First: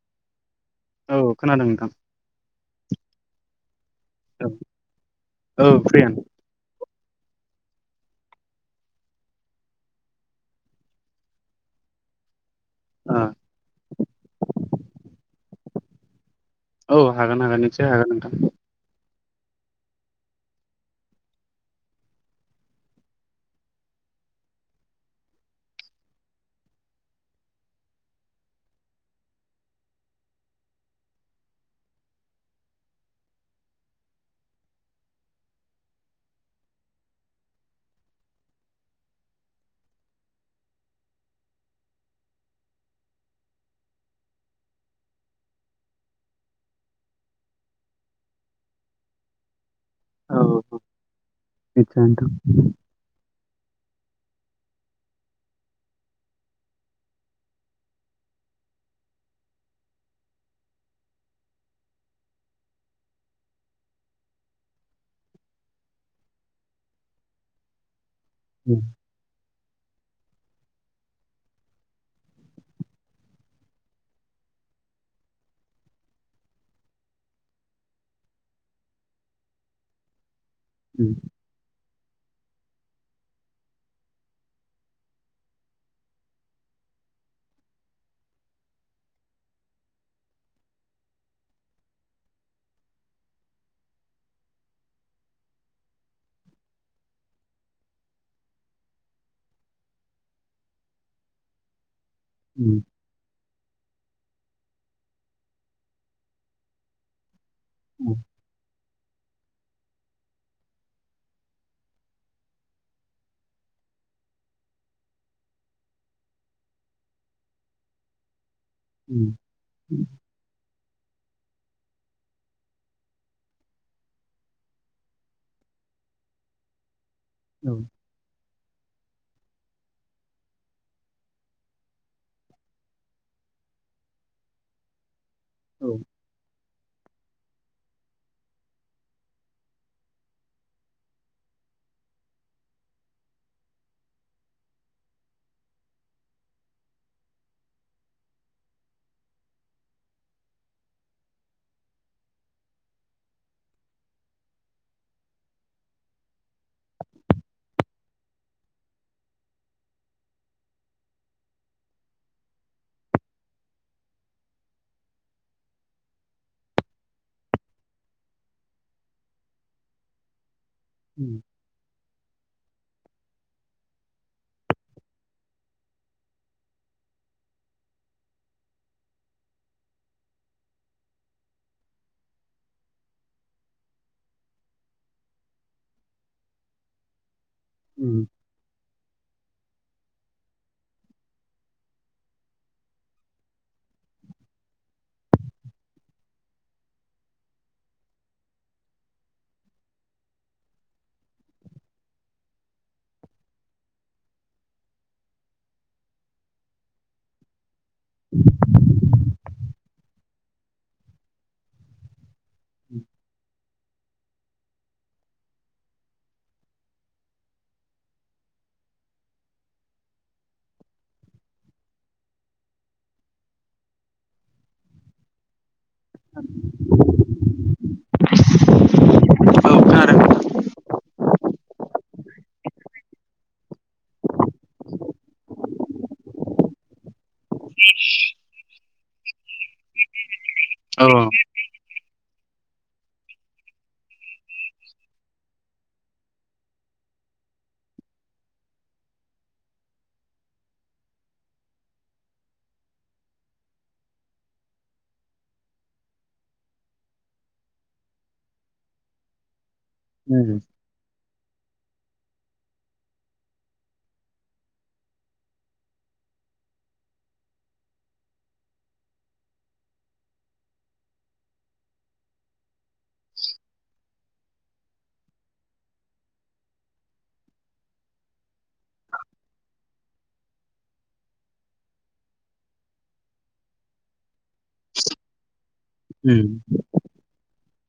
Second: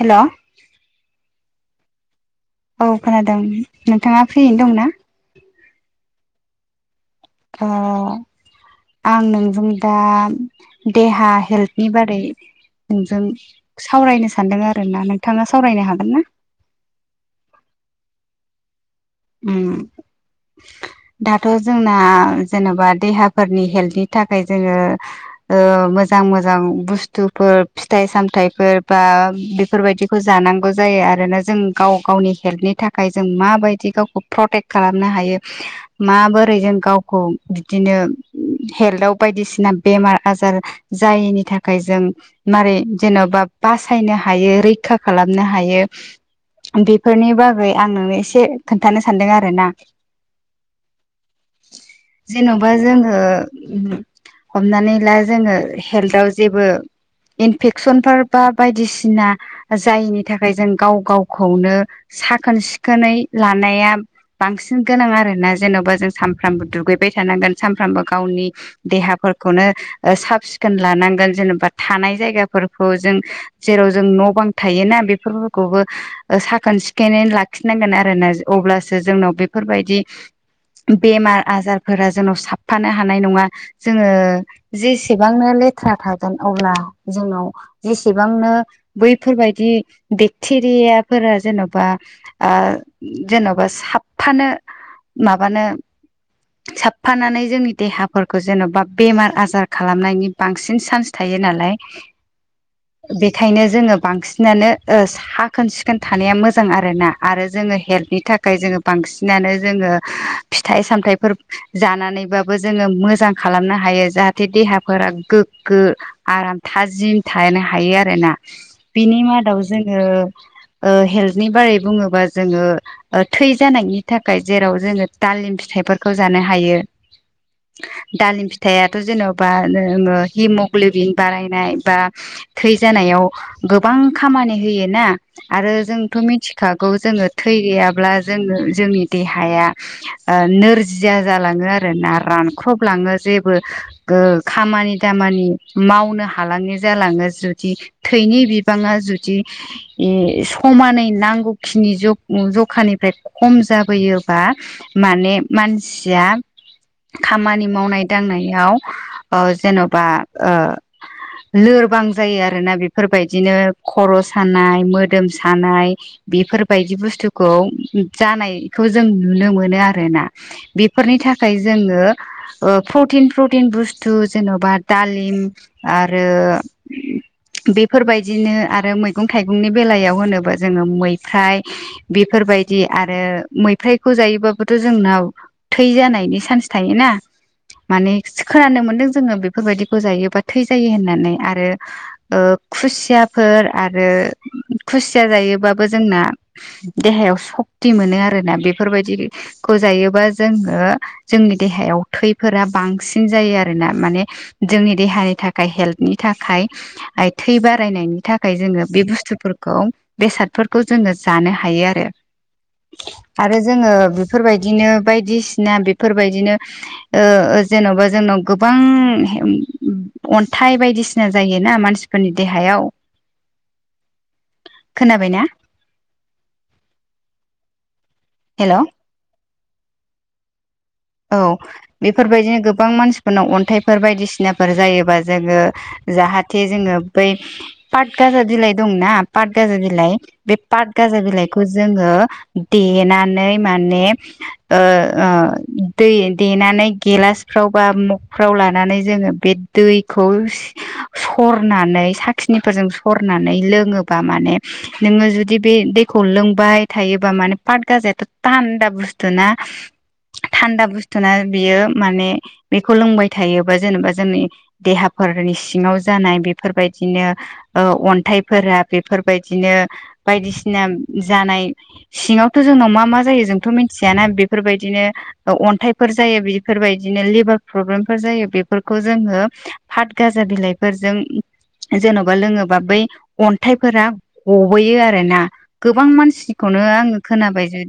Hello. औ खोनादों नोंथां। औ खोनादों। नोंथाङा औ फ्रियैनो दंना? औ फ्रियानो अ आं नोंजों दा देहा हेल्थनि बारै ओ नोंजों सावरायनो सानदों आरो ना नोंथाङा सावरायनो हागोन ना? औ हागोन हागोन निसय हागोन नोंथां। उम। दाथ' जोंना जेनेबा देहाफोरनि हेल्थनि थाखाय जोङो ओ मोजां मोजां मोजां बुस्थुफोर फिथाइ सामथाइफोर बा बेफोरबायदिखौ जानांगौ जाया। आरोना जों गाव गावनि हेल्पनि थाखाय जों माबायदि गाव प्रटेकट खालामनो हायो माबोरै जों गावखौ बिदिनो हेल्थाव बायदिसिना बेमार आजार जायनि थाखाय जों मारै जेनेबा बासायनो हायो रैखा खालामनो हायो बेफोरनि बागै आं नोंनो एसे खोन्थानो सानदों आर ना। औ औ निस्सय नोंथां जेन'बा जोङो हमनानै ला जोङो हेल्थआव जेबो इनफेकसनफोर बा बायदिसिना जायैनि थाखाय जों गाव गावखौनो साखोन सिखोनै लानाया बांसिन गोनां आरोना जेन'बा जों सानफ्रामबो दुगैबाय थानांगोन सानफ्रामबो गावनि उम देहाफोरखौनो साब सिखोन लानांगोन जेनेबा थानाय जायगाफोरखौ जों जेराव जों न' बां थायोना बेफोरखौबो साखोन सिखोनै लाखिनांगोन आरो अब्ला सो जोंनाव बेफोरबायदि उम बेमार आजारफोर फोर जोंनाव साबफानो हानाय नङा जोङो जेसेबांनो लेथ्रा थागोन अब्ला जोंनाव जेसेबांनो बैफोरबायदि बेक्टेरियाफोरा जेन'बा जेन'बा साबफानो माबानो साबफानानै जोंनि देहाफोरखौ जेन'बा बेमार आजार खालामनायनि बांसिन चान्स थायो बे नालाय उम बेखायनो जोङो बांसिनानो ओ साखोन सिखोन थानाया मोजां आरोना आरो जोङो हेल्पनि थाखाय जोङो बांसिनानो जोङो फिथाइ सामथायाइफोर जानानैबाबो जोङो मोजां खालामनो हायो जाहाथे देहाफोरा गोग्गो आराम थाजिम थानो हायो आरोना बिनि उम मादाव जोङो उम ओ हेल्थनि बारै बुङोबा जोङो थै जानायनि थाखाय जेराव जोङो तालिम फिथाइफोरखौ जानो हायो औ दालिम फिथाइ आरो जेन'बा हिमग्ल'बिन बारायनाय बा थै जानायाव गोबां गोबां खामानि होय ना आरो औ जोंथ' मिथिखागौ जोङो थै गैयाब्ला जोङो जोंनि देहाया नोरजिया जालाङो आरो नाराम रानख्रबलाङो जेबो खामानि दामानि मावनो हालाङि जालाङो जुदि थैनि बिबाङा जुदि समानै नांगौखिनि जुग जखानिफ्राय खम जाबोयोबा माने मानसिया खामानि मावनाय दांनायाव जेन'बा ओ लोरबां जायो आरोना बेफोरबायदिनो खर' सानाय मोदोम सानाय बेफोरबायदि बुस्थुखौ जानायखौ जों नुनो मोनो आरोना बेफोरनि उम थाखाय जोङो ओ प्रटिन प्रटिन बुस्थु जेन'बा दालिम आरो बेफोरबायदिनो आरो मैगं थाइगंनि बेलायाव होनोबा जोङो मैफ्राय बेफोरबायदि आरो मैफ्रायखौ जायोबाबोथ' जोंनाव थै जानायनि सान्स थायो ना माने उम खोनानो मोनदों जोङो बेब फोरबायदिखौ जायो बा थैजायो होननानै आरो ओ खुसियाफोर आरो खुसिया जायोबाबबो जोंना देहायाव शक्ति मोनो आरोना बेफोरबायदिखौ जायोबा जोङो जोंनि देहायाव [unintelligible] थैफोरा बांसिन जायो आरोना माने जोंनि देहानि थाखाय हेल्दनि थाखाय आइ थै बारायनायनि थाखाय जोङो बे बुस्थुफोरखौ बेसादफोरखौ जोङो जानो हा हायो आरो आरो जोङो बेफोरबायदिनो बायदिसिना बेफोर बायदिनो ओ जेन'बा जोंनाव गोबां अन्थाइ बायदिसिना जायो ना मानसिफोरनि देहा हायाव‌ खोनाबायना? [inaudible] हेलौ औ खोनादों औ बेफोरबायदिनो गोबां मानसिफोरनाव अन्थाइफोर बायदिसिनाफोर जायोबा जोङो जाहाथे जोङो बै पाटगाजा बिलाइ दंना पाटगाजा बिलाइ बे औ पाटगाज गाजा औ बिलाइखौ जोङो देनानै माने ओ ओ दै देनानै गेलासफ्राव बा मगफ्राव लानानै जोङो बे दैखौ सि सरनानै साखिनिफोरजों सरनानै लोङोबा माने नोङो जुदि बे दैखौ लोंबाय थायोबा माने पाट गाजायाथ' थान्दा बुस्थु ना उम थान्दा बुस्थुना बियो माने बेखौ लोंबाय थायोबा जेनेबा जोंनि देहाफोरनि सिङाव जानाय बेफोरबाय दिनो ओ‌ अन्थाइफोरा बेफोरबायदिनो बायदिसिना जानाय सिङावथ' जोंनाव मा मा जायो जोंथ' मिथियाना बेफोरबायदिनो ओ अन्थाइफोर जायो बेफोरबायदिनो लिभार प्रब्लेमफोर जायो, बेफोरखौ जोङो फतगाजा बिलाइफोरजों जेन'बा लोङोबा बै अन्थाइफोरा गबोयो आरो ना गोबां उम मानसिखौनो आङो खोनाबाय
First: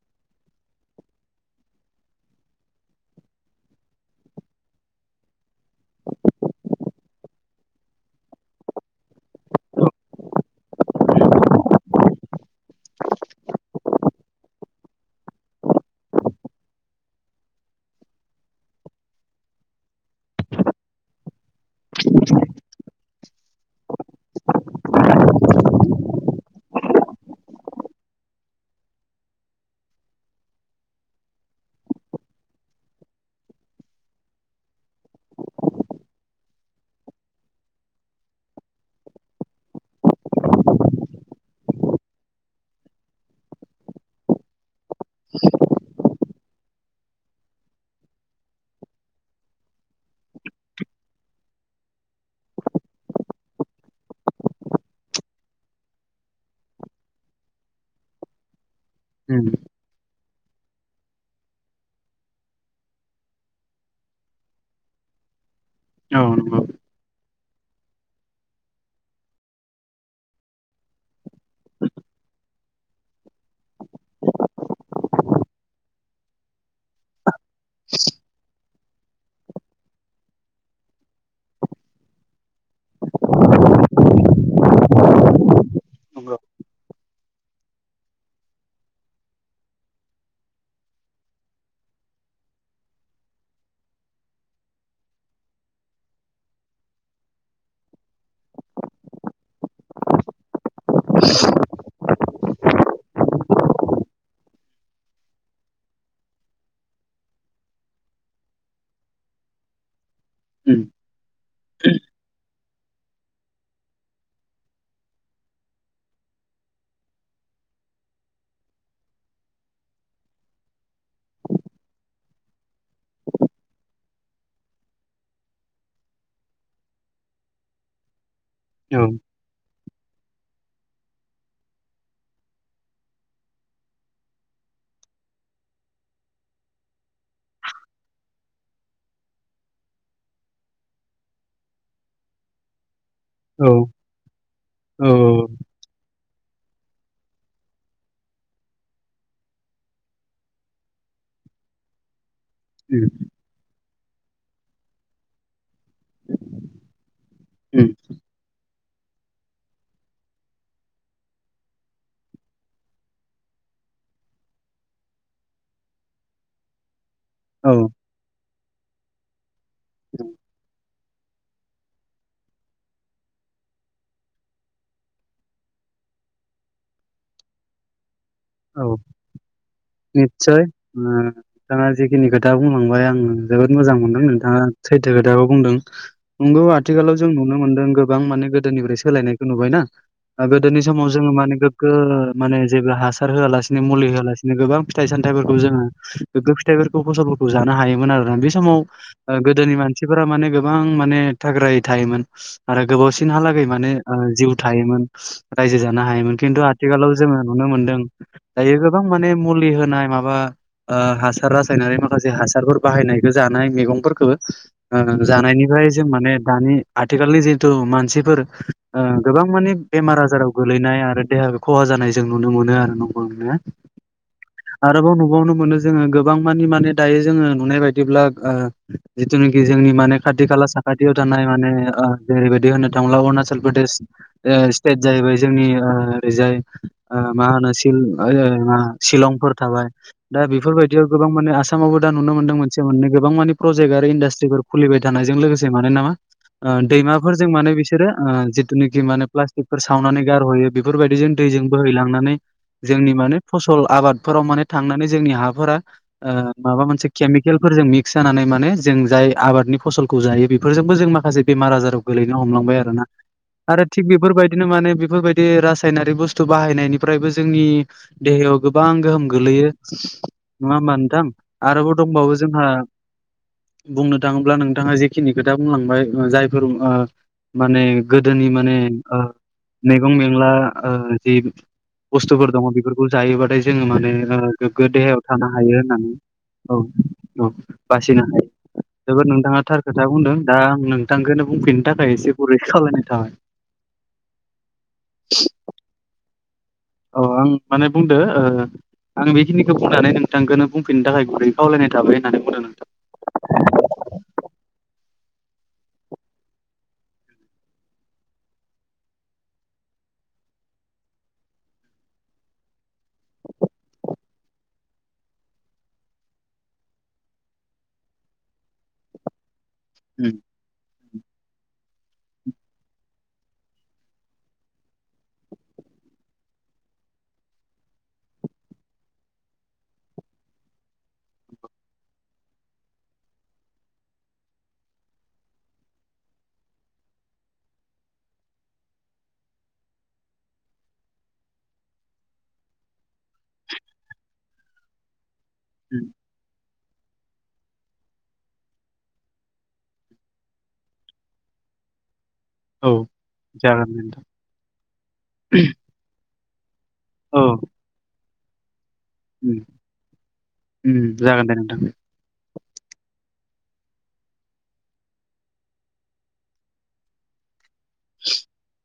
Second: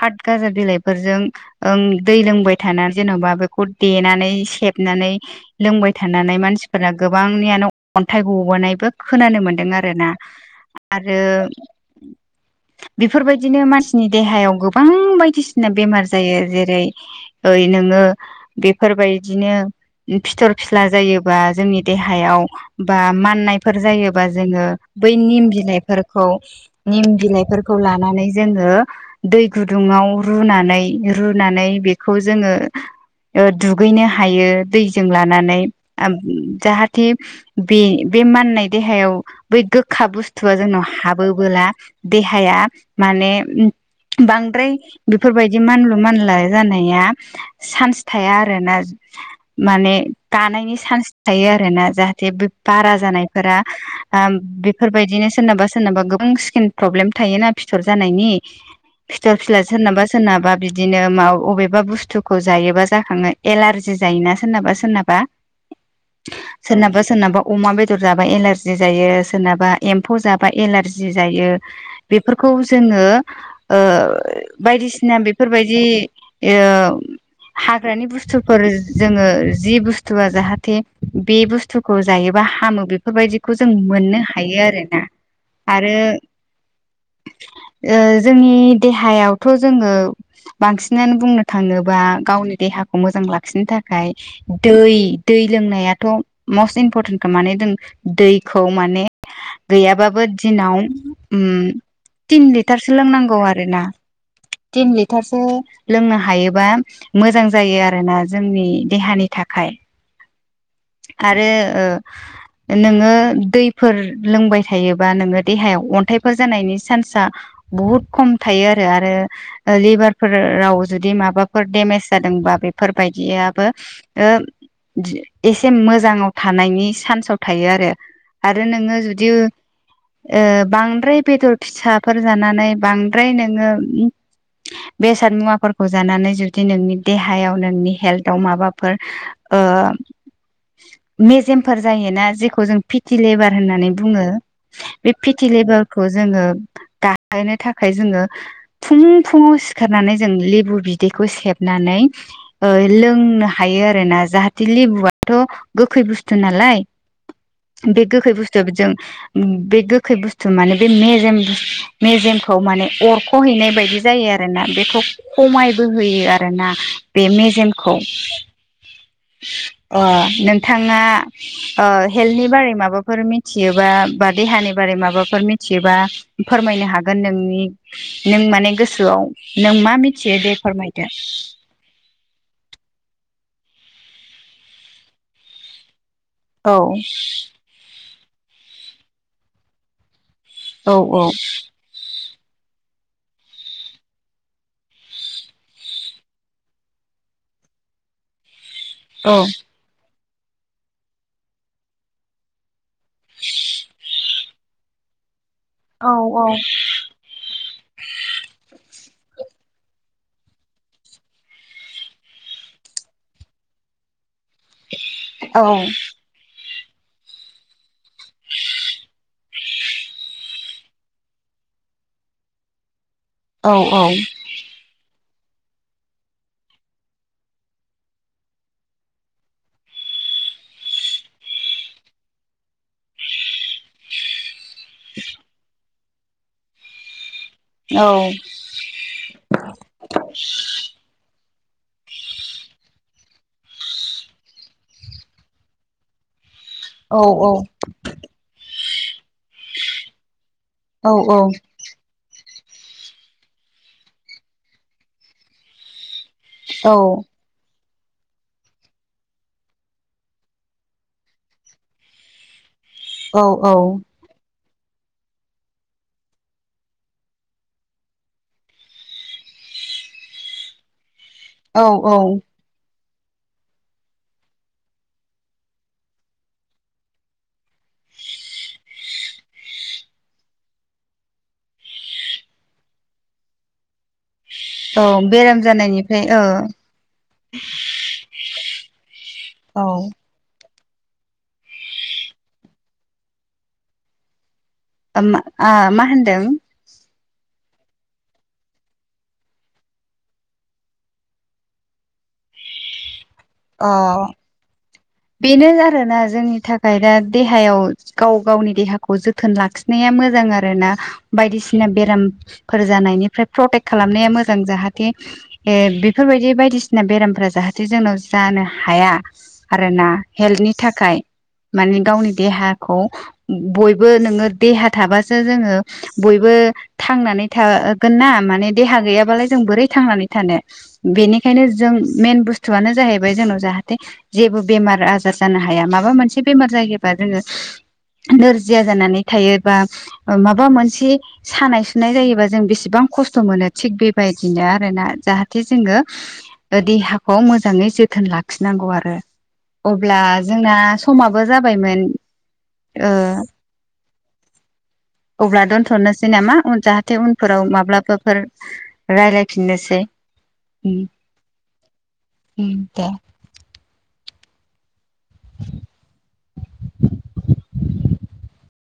पातगाजा बिलाइफोरजों ओं दै लोंबाय थाना जेन'बा बेखौ देनानै सेबनानै लोंबाय थानानै मानस सिफोरा गोबांनियानो अन्थाइ गबोनायबो खोनानो मोन्दों आरो ना आरो बेफोरबायदिनो मानसिनि देहायाव गोबां बायदिसिना बेमार जायो जेरै ओइ नोङो बेफोर बायदिनो फिथर फिस्ला जायोबा जोंनि देहायाव बा माननायफोर जायोबा जोङो बै निम बिलाइफोरखौ निम बिलाइफोरखौ लानानै जोङो दै गुदुं आव रुनानै रुनानै बेखौ जोङो ओ दुगैनो हायो। दैजों लानानै आब जाहाथे बे बे माननाय देहायाव बै गोखा बुस्थुआ जोंनाव हाबोबोला देहाया मा माने बांद्राय बेफोरबादि मानलु मानला जानाया सान्स थाया‌ आरो ना माने गानायनि सा [unintelligible] थायो आरोना जाहाथे बे बारा जानायफोरा आब बेफोर बायदिनो सोरनाबा सोरना बा गोबां स्किन फ्रब्लेम थायो ना फिथर जानायनि फिथर उम फिला सोरनाबा सोरनाबा बि दिनो माब अबेबा बुस्थुखौ जायोबा जाखाङो एलारजि जायोना सोरनाबा सोरनाबा औ नंगौ सोरनाबा सोरनाबा अमा बेदर जाबा एलारजि जायो सोरनाबा एम्फौ जाबा एलारजि जायो बेफोरखौ खौ जोङो ओ बायदिसिना बेफोरबायदि ओ हाग्रानि बुस्थुफोर जोङो जि बुस्थुआ जाहाथे बे बुस्थुखौ जायो बा हामो बेफोरबायदिखौ जों मोननो हायो आरो ना आरो नंगौ ओ जोंनि देहायावथ' जोङो बांसिनानो बुंनो थाङोबा गावनि देहाखौ मोजां लाखिनो थाखाय दै दै लोंनायाथ' मस्ट इम्परटेन्टखा माने जों दैखौ माने गैयाबाबो दिनाव उम तिन लिटारसो लोंनांगौ आरोना थिन लिट टारसो लोंनो हायोबा मोजां जायो आरोना जोंनि देहानि थाखाय उम आरो ओ नोङो दैफोर लोंबाय थायोबा नोङो देहायाव अन्थाइफोर जानायनि सान्सआ बहुद खम थायो आरो आरो लिभारफोराव जुदि माबाफोर देमेज जादोंबा बेफोरबायदियाबो ओ एसे मोजाङाव थानायनि चान्साव थायो आरो आरो नोङो औ जुदि ओ बांद्राय बेदर फिसाफोर जानानै बांद्राय नोङो बेसाद मुवाफोरखौ जानानै जुदि नोंनि देहायाव नोंनि हेल्थाव माबाफोर ओ मेजेमफोर जायोना जेखौ जों फिटि लेबार औ होननानै बुङो औ बे फिटि लेबारखौ जोङो गाहोयनो थाखाय जोङो फुं फुङाव सिखारनानै जों लेबु बिदैखौ सेबनानै ओ उम लोंनो हायो आरो आरो ना जाहाथे लिबु आथ गोखै बुस्थु नालाय उम बे गोखै बुस्थुआ बिजों बे गोखै बुस्थु माने बे मेजेम बुस्त मेजेमखौ माने अरख हैनाय बायदि जायो आरोना बेखौ खमायबो होयो आरोना बे औ मेजेमखौ अ नोंथाङा हेल्थनि बारै माबाफोर मिथियोबा बा देहानि बारै माबाफोर मिथियोबा फोरमाय हागोन नोंनि नों माने गोस औ सोआव नों मा मिथियो दे निस्सय फोरमायदो दा बुंलांबाय आङो जोबोद मोजां मोनदों नोंथाङा सैथो खोथाखौ बुंदों नंगौ औ आथिखालाव जों नुनो मोनदों गोबां माने गोदोनिफ्राय सोलायनायखौ नुबायना ओ गोदोनि औ समाव जोङो माने गोग्गो माने जेब्ला हास हासार होआलासिनो मुलि होआलासिनो गोबां फिथाइ सामथाइफोरखौ जोङो गोग्गो फिथाइफोरखौ फसलफोरखौ जानो हायोमोन आरो बे समाव औ ओ गोदोनि मानसिफोरा माने गोबां माने थाग्रायै थायोमोन आरो गोबावसिनहालागै माने ओ जिउ थायोमोन रायजो जानो औ हायोमोन खिन्थु आथिखालाव जोङो नुनो मोनदों दायो गोबां माने मुलि होनाय माबा ओ हासार रासायनारि माखासे हासारफोर बाहायनाय जानाय मेगंफोरखो ओ औ जानायनिफ्राय जों माने दानि आथिखालनि जिहेतु मानसि फोर ओ गोबां माने बेमार आजाराव गोलैनाय आरो देहा खहा जानाय जों नुनो मोनो आरो न औ [unintelligible] आरोबाव नुबावनो मोनो जोङो गोबां मानि माने दायो जोङो नुनाय बायदिब्ला ओ जिथुनोखि जोंनि माने खाथि खाला साखाथियाव थानाय माने ओ जेरैबायदि होननो थाङोब्ला अरुणाचल प्रदेश ओ स्टेट जाहैबाय जोंनि ओ ओरैजाय ओ मा औ [unintelligible] सिलंफोर थाबाय दा बेफोरबायदियाव गोबां माने आसामावबो दा नुनो मोनदों मोनसे मोननै गोबां मानि प्रजेक्ट आरो इन्डास्ट्रिफोर खुलिबाय थानायजों लोगोसे मानो नामा ओ दैमाफोरजों माने बिसोरो जिथुनाखि माने प्लास्टिकफोर सावनानै गारहयो औ बेफोरबायदिजों दैजों बोहैलांनानै जोंनि माने फसल आबादफोराव माने थांनानै जोंनि हाफोरा ओ माबा मोनसे केमिकेलफोरजों मि क्स जानानै माने जों जाय आबादनि फसलखौ जायो बेफोरजोंबो जों माखासे बेमार आजाराव गोलैनो हमलांबाय आरो ना औ आरो थिग बेफोरबायदिनो माने बेफोरबायदि रासायनारि बुस्थु बाहायनायनिफ्रायबो जोंनि देहायाव गोबां गोहोम गोलैयो नङा होमबा नोंथां औ आरोबाव औ दंबावो जोंहा [unintelligible] बुंनो थाङोब्ला नोंथाङा जेखिनि खोथा बुंलांबाय जायफोर माने गोदोनि माने ओ मैगं मेला जि बुस्थुफोर दङ बेफोरखौ जायोबाथाय जोङो माने गोग्गो देहायाव थानो बेराम हायो होननानै जानायनिफ्राय औ ओ औ बासिनो हायो जोबोद नोंथाङा थार खोथा औ बुंदों दा नोंथांखौनो बुंफिननो थाखाय एसे गुरै खावलायनाय थाबाय। ओमा आ मा होनदों? औ आं माने बुंदो ओ आं बेखिनिखौ बुंनानै नोंथांखौनो बुंफिननो थाखाय गुरै खावलायनाय थाबाय होननानै बुंदों नोंथां। अ। बेनो आरोना जोंनि थाखाय दा देहायाव गाव गावनि देहाखौ जोथोन लाखिनाया मोजां आरोना। बायदिसिना बेरामफोर जानायनिफ्राय प्रटेक खालामनाया मोज जां। जाहाथे ओ बेफोरबायदि बायदिसिना बेरामफोरा जाहाथे जोंनाव जानो हाया आरोना उम हेल्थनि थाखाय। माने गावनि देहाखौ बयबो नोङो देहा थाबासो जोङो बयबो थांनानै थागोन ना देहा गैया जों बोरै थांनानै थानो। बेनिखायनो जों मेन बुस्थुआनो जाहैब बाय जोंनाव जाहाथे जेबो बेमार आजार जानो हाया माबा मोनसे बेमार जायोबा जोङो नोरजिया जानानै थायो बा माबा मोनसे सानाय सुनाय जायोबा जों बेसेबां खस्थ' मोनो थिग बेबायदिनो आरोना। जाहा थे जोङो उम देहाखौ मोजाङै जोथ थोन लाखिनांगौ आरो अब्ला जोंना समाबो जाबायमोन। औ ओ [inaudible] जागोन दे नोंथां अब्ला दोनथ'नोसै नामा? जाहाथे औ उनफोराव माब्लाबाफोर उम रायलायफिननोसै। उम जागोन दे नोंथां। [inaudible] उम दे। [inaudible] [inaudible]